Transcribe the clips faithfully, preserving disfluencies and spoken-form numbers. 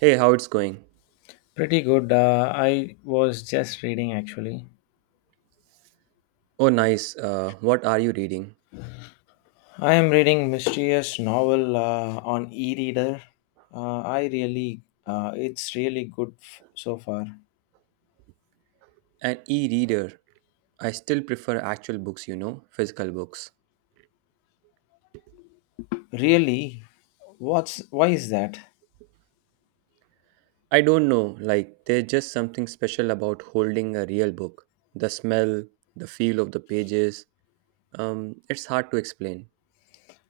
Hey, how it's going? Pretty good. Uh, I was just reading actually. Oh, nice. Uh, what are you reading? I am reading mysterious novel uh, on e-reader. Uh, I really, uh, it's really good f- so far. An e-reader. I still prefer actual books, you know, physical books. Really, what's why is that? I don't know, like there's just something special about holding a real book. The smell, the feel of the pages. Um, it's hard to explain.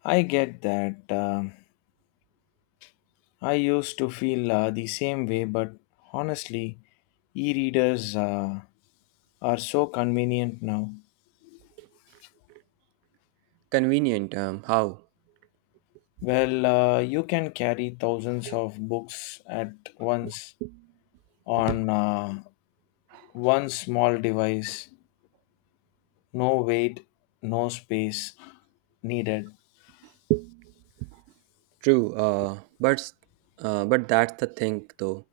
I get that. um I used to feel uh, the same way, but honestly, e-readers uh, are so convenient now. Convenient, um, how? Well, uh, you can carry thousands of books at once on uh, One small device, no weight, no space needed. True, uh, but uh, but that's the thing though.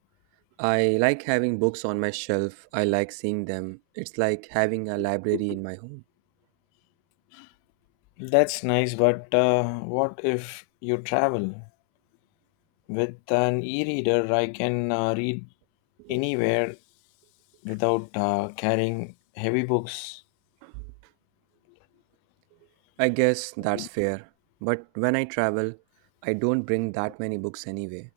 I like having books on my shelf. I like seeing them. It's like having a library in my home. That's nice, but uh, what if you travel? With an e reader, I can uh, read anywhere without uh, carrying heavy books. I guess that's fair. But when I travel, I don't bring that many books anyway.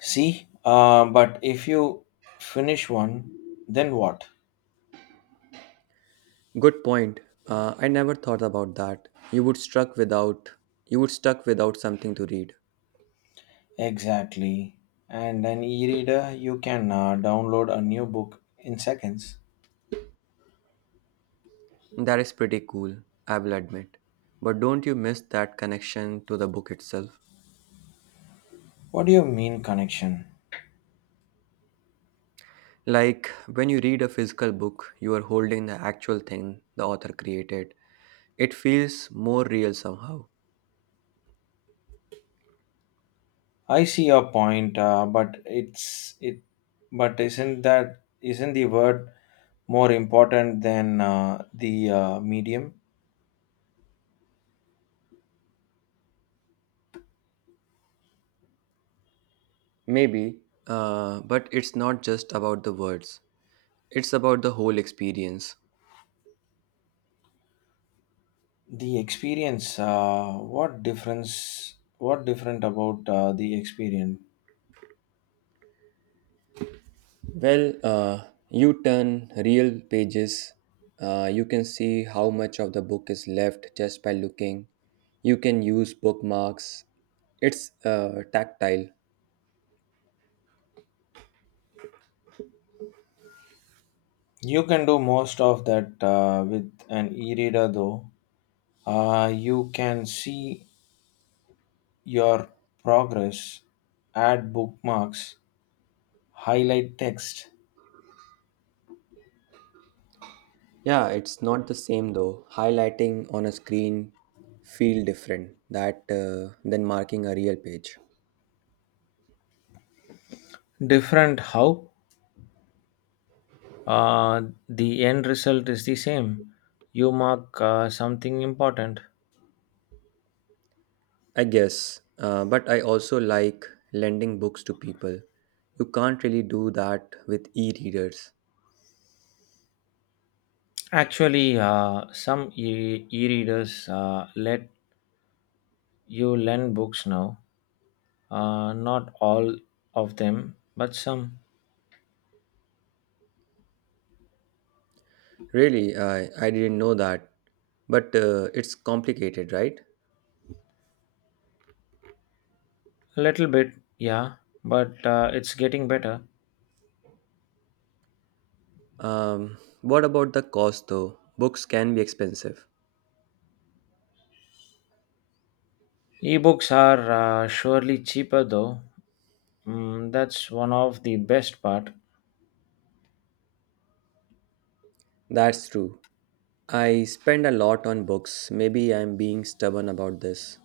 See? Uh, but if you finish one, then what? Good point. Uh, I never thought about that. You would struck without you would stuck without something to read. Exactly. And an e reader, you can uh, download a new book in seconds. That is pretty cool, I will admit. But don't you miss that connection to the book itself? What do you mean, connection? Like when you read a physical book, you are holding the actual thing the author created. It feels more real somehow. I see your point, uh, but it's it, but isn't that isn't the word more important than uh, the uh, medium? Maybe, uh, but it's not just about the words. It's about the whole experience. The experience. Uh, what difference? What different about uh, the experience? Well, uh, you turn real pages, uh, you can see how much of the book is left just by looking. You can use bookmarks. It's uh, tactile. You can do most of that uh, with an e-reader, though. Uh, you can see your progress, add bookmarks, highlight text. Yeah, it's not the same though. Highlighting on a screen feel different that uh, than marking a real page. Different how? uh, the end result is the same. You mark uh, something important. I guess, uh, but I also like lending books to people. You can't really do that with e-readers. Actually, uh, some e readers uh, let you lend books now. Uh, not all of them, but some. Really, I, I didn't know that. But uh, it's complicated, right? A little bit, yeah, but uh, it's getting better. Um, what about the cost though? Books can be expensive. Ebooks are uh, surely cheaper though. Mm, that's one of the best part. That's true. I spend a lot on books. Maybe I'm being stubborn about this.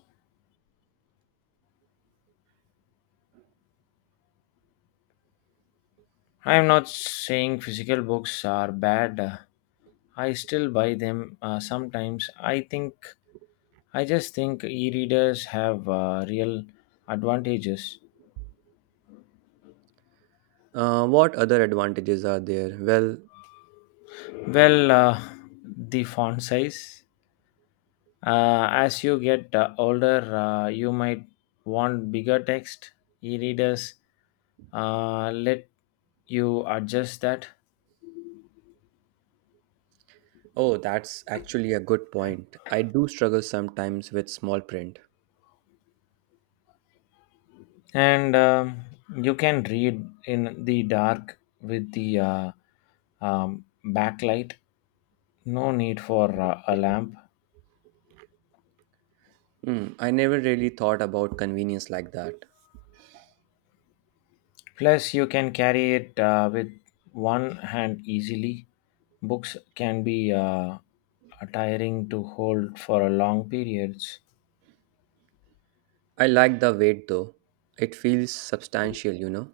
I'm not saying physical books are bad. I still buy them uh, sometimes. I think I just think e-readers have uh, real advantages. Uh, what other advantages are there? Well, Well, uh, the font size. Uh, as you get uh, older, uh, you might want bigger text. E-readers uh, let you adjust that, oh, that's actually a good point. I do struggle sometimes with small print. and um, you can read in the dark with the uh, um, backlight. No need for uh, a lamp. Hmm, I never really thought about convenience like that. Plus, you can carry it uh, with one hand easily. Books can be uh, tiring to hold for a long periods. I like the weight though. It feels substantial, you know.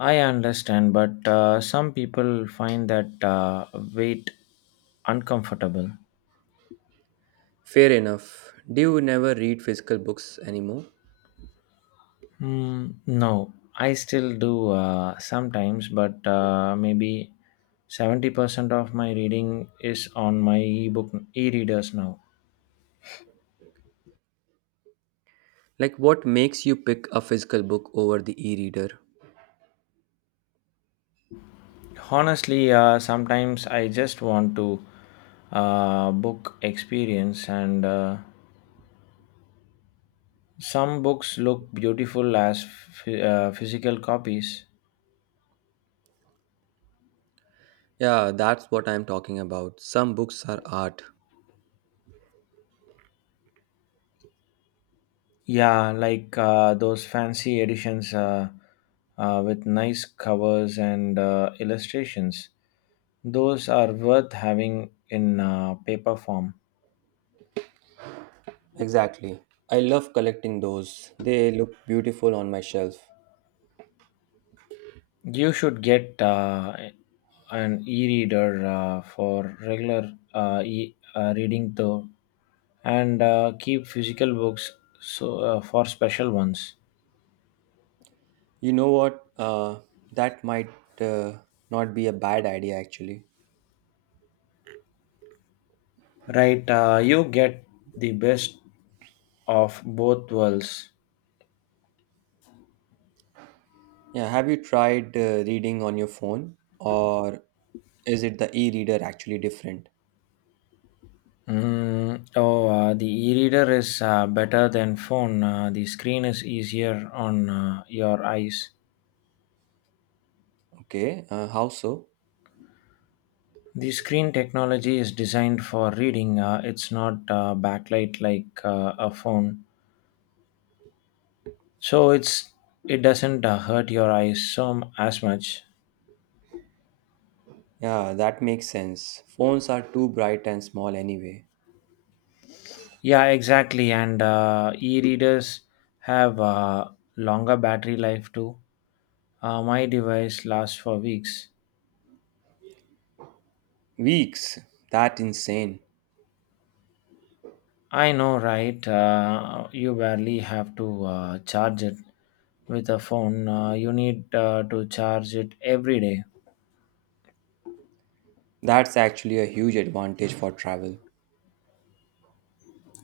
I understand, but uh, some people find that uh, weight uncomfortable. Fair enough. Do you never read physical books anymore? Hmm, no, I still do uh, sometimes, but uh, maybe seventy percent of my reading is on my ebook e-readers now. Like, what makes you pick a physical book over the e reader? Honestly, uh, sometimes I just want to uh, book experience, and uh, some books look beautiful as phy- uh, physical copies. Yeah, that's what I'm talking about. Some books are art. Yeah, like uh, those fancy editions uh, uh, with nice covers and uh, illustrations. Those are worth having in uh, paper form. Exactly. I love collecting those. They look beautiful on my shelf. You should get uh, an e reader uh, for regular uh, e- uh, reading, though. And uh, keep physical books so uh, for special ones. You know what? Uh, that might uh, not be a bad idea actually. Right, uh, you get the best of both worlds. Yeah, have you tried uh, reading on your phone or is it the e reader actually different? Mm, oh, uh, the e-reader is uh, better than phone. Uh, the screen is easier on uh, your eyes. Okay, uh, how so? The screen technology is designed for reading. Uh, it's not uh, backlight like uh, a phone, so it's it doesn't uh, hurt your eyes so m- as much. Yeah, that makes sense. Phones are too bright and small anyway. Yeah, exactly. And uh, e-readers have uh, longer battery life too. Uh, my device lasts for weeks. Weeks. That insane. I know, right? Uh, you barely have to uh, charge it with a phone. Uh, you need uh, to charge it every day. That's actually a huge advantage for travel.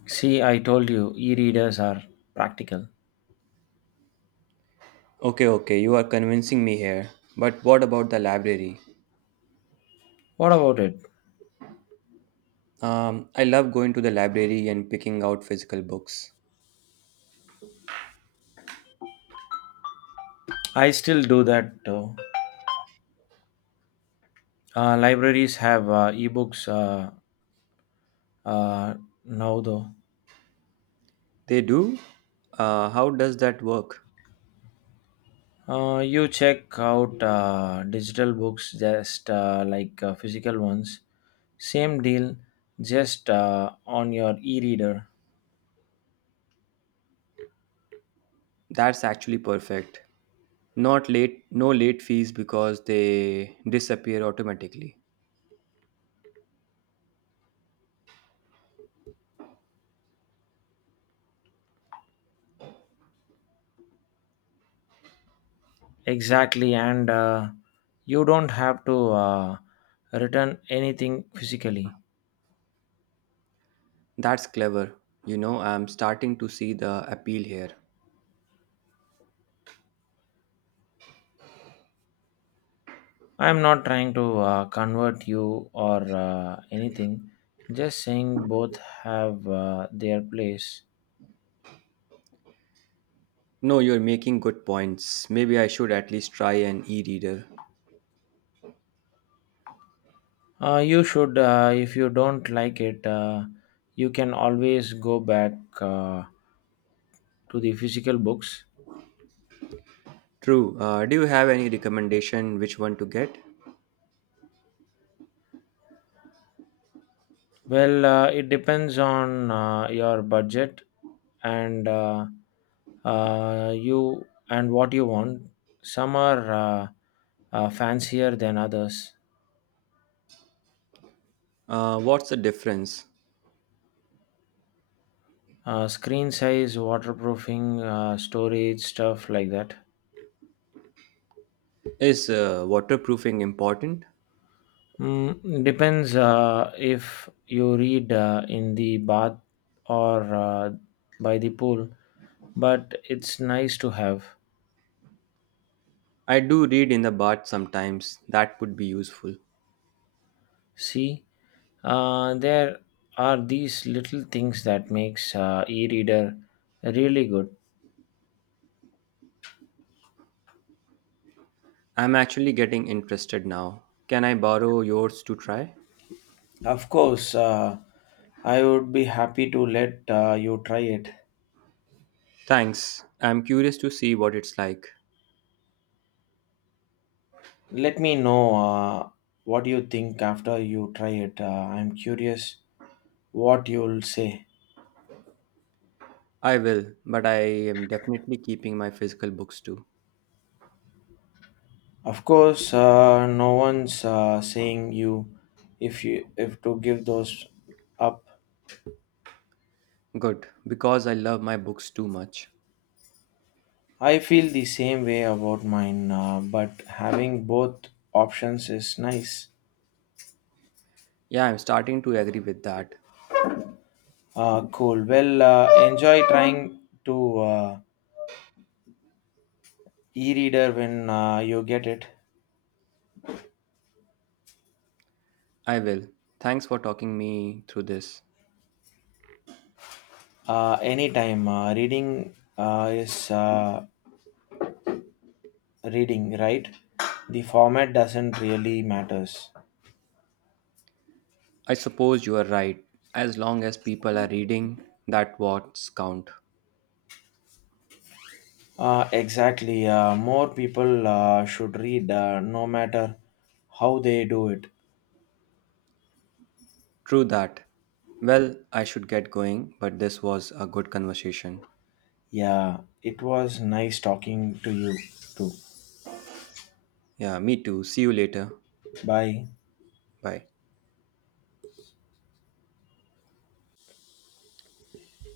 See, I told you, e-readers are practical. Okay, okay, you are convincing me here. But what about the library? What about it? Um, I love going to the library and picking out physical books. I still do that though. Uh, libraries have uh, ebooks uh, uh, now though. They do? Uh, how does that work? Uh, you check out uh, digital books just uh, like uh, physical ones. Same deal, just uh, on your e reader. That's actually perfect. Not late, No late fees because they disappear automatically. Exactly, and uh, you don't have to uh, return anything physically. That's clever. You know, I'm starting to see the appeal here. I'm not trying to uh, convert you or uh, anything, just saying both have uh, their place. No, you're making good points. Maybe I should at least try an e-reader. Uh, you should, uh, if you don't like it, uh, you can always go back uh, to the physical books. True. Uh, do you have any recommendation which one to get? Well, uh, it depends on uh, your budget and uh, uh, you and what you want. Some are uh, uh, fancier than others. Uh, what's the difference? Uh, screen size, waterproofing, uh, storage, stuff like that. Is uh, waterproofing important? Mm, depends uh, if you read uh, in the bath or uh, by the pool, but it's nice to have. I do read in the bath sometimes. That would be useful. See, uh, there are these little things that makes uh, e-reader really good. I'm actually getting interested now. Can I borrow yours to try? Of course, uh, I would be happy to let uh, you try it. Thanks. I'm curious to see what it's like. Let me know uh, what you think after you try it. Uh, I'm curious what you'll say. I will, but I am definitely keeping my physical books too. Of course, uh, no one's uh, saying you if you if to give those up. Good, because I love my books too much. I feel the same way about mine, uh, but having both options is nice. Yeah, I'm starting to agree with that. Uh, cool. Well, uh, enjoy trying to uh, e-reader when uh, you get it. I will. Thanks for talking me through this. Uh, anytime uh, reading uh, is uh, reading, right? The format doesn't really matters. I suppose you are right. As long as people are reading, that what's count. Uh, exactly. Uh, more people uh, should read, uh, no matter how they do it. True that. Well, I should get going, but this was a good conversation. Yeah, it was nice talking to you too. Yeah, me too. See you later. Bye. Bye.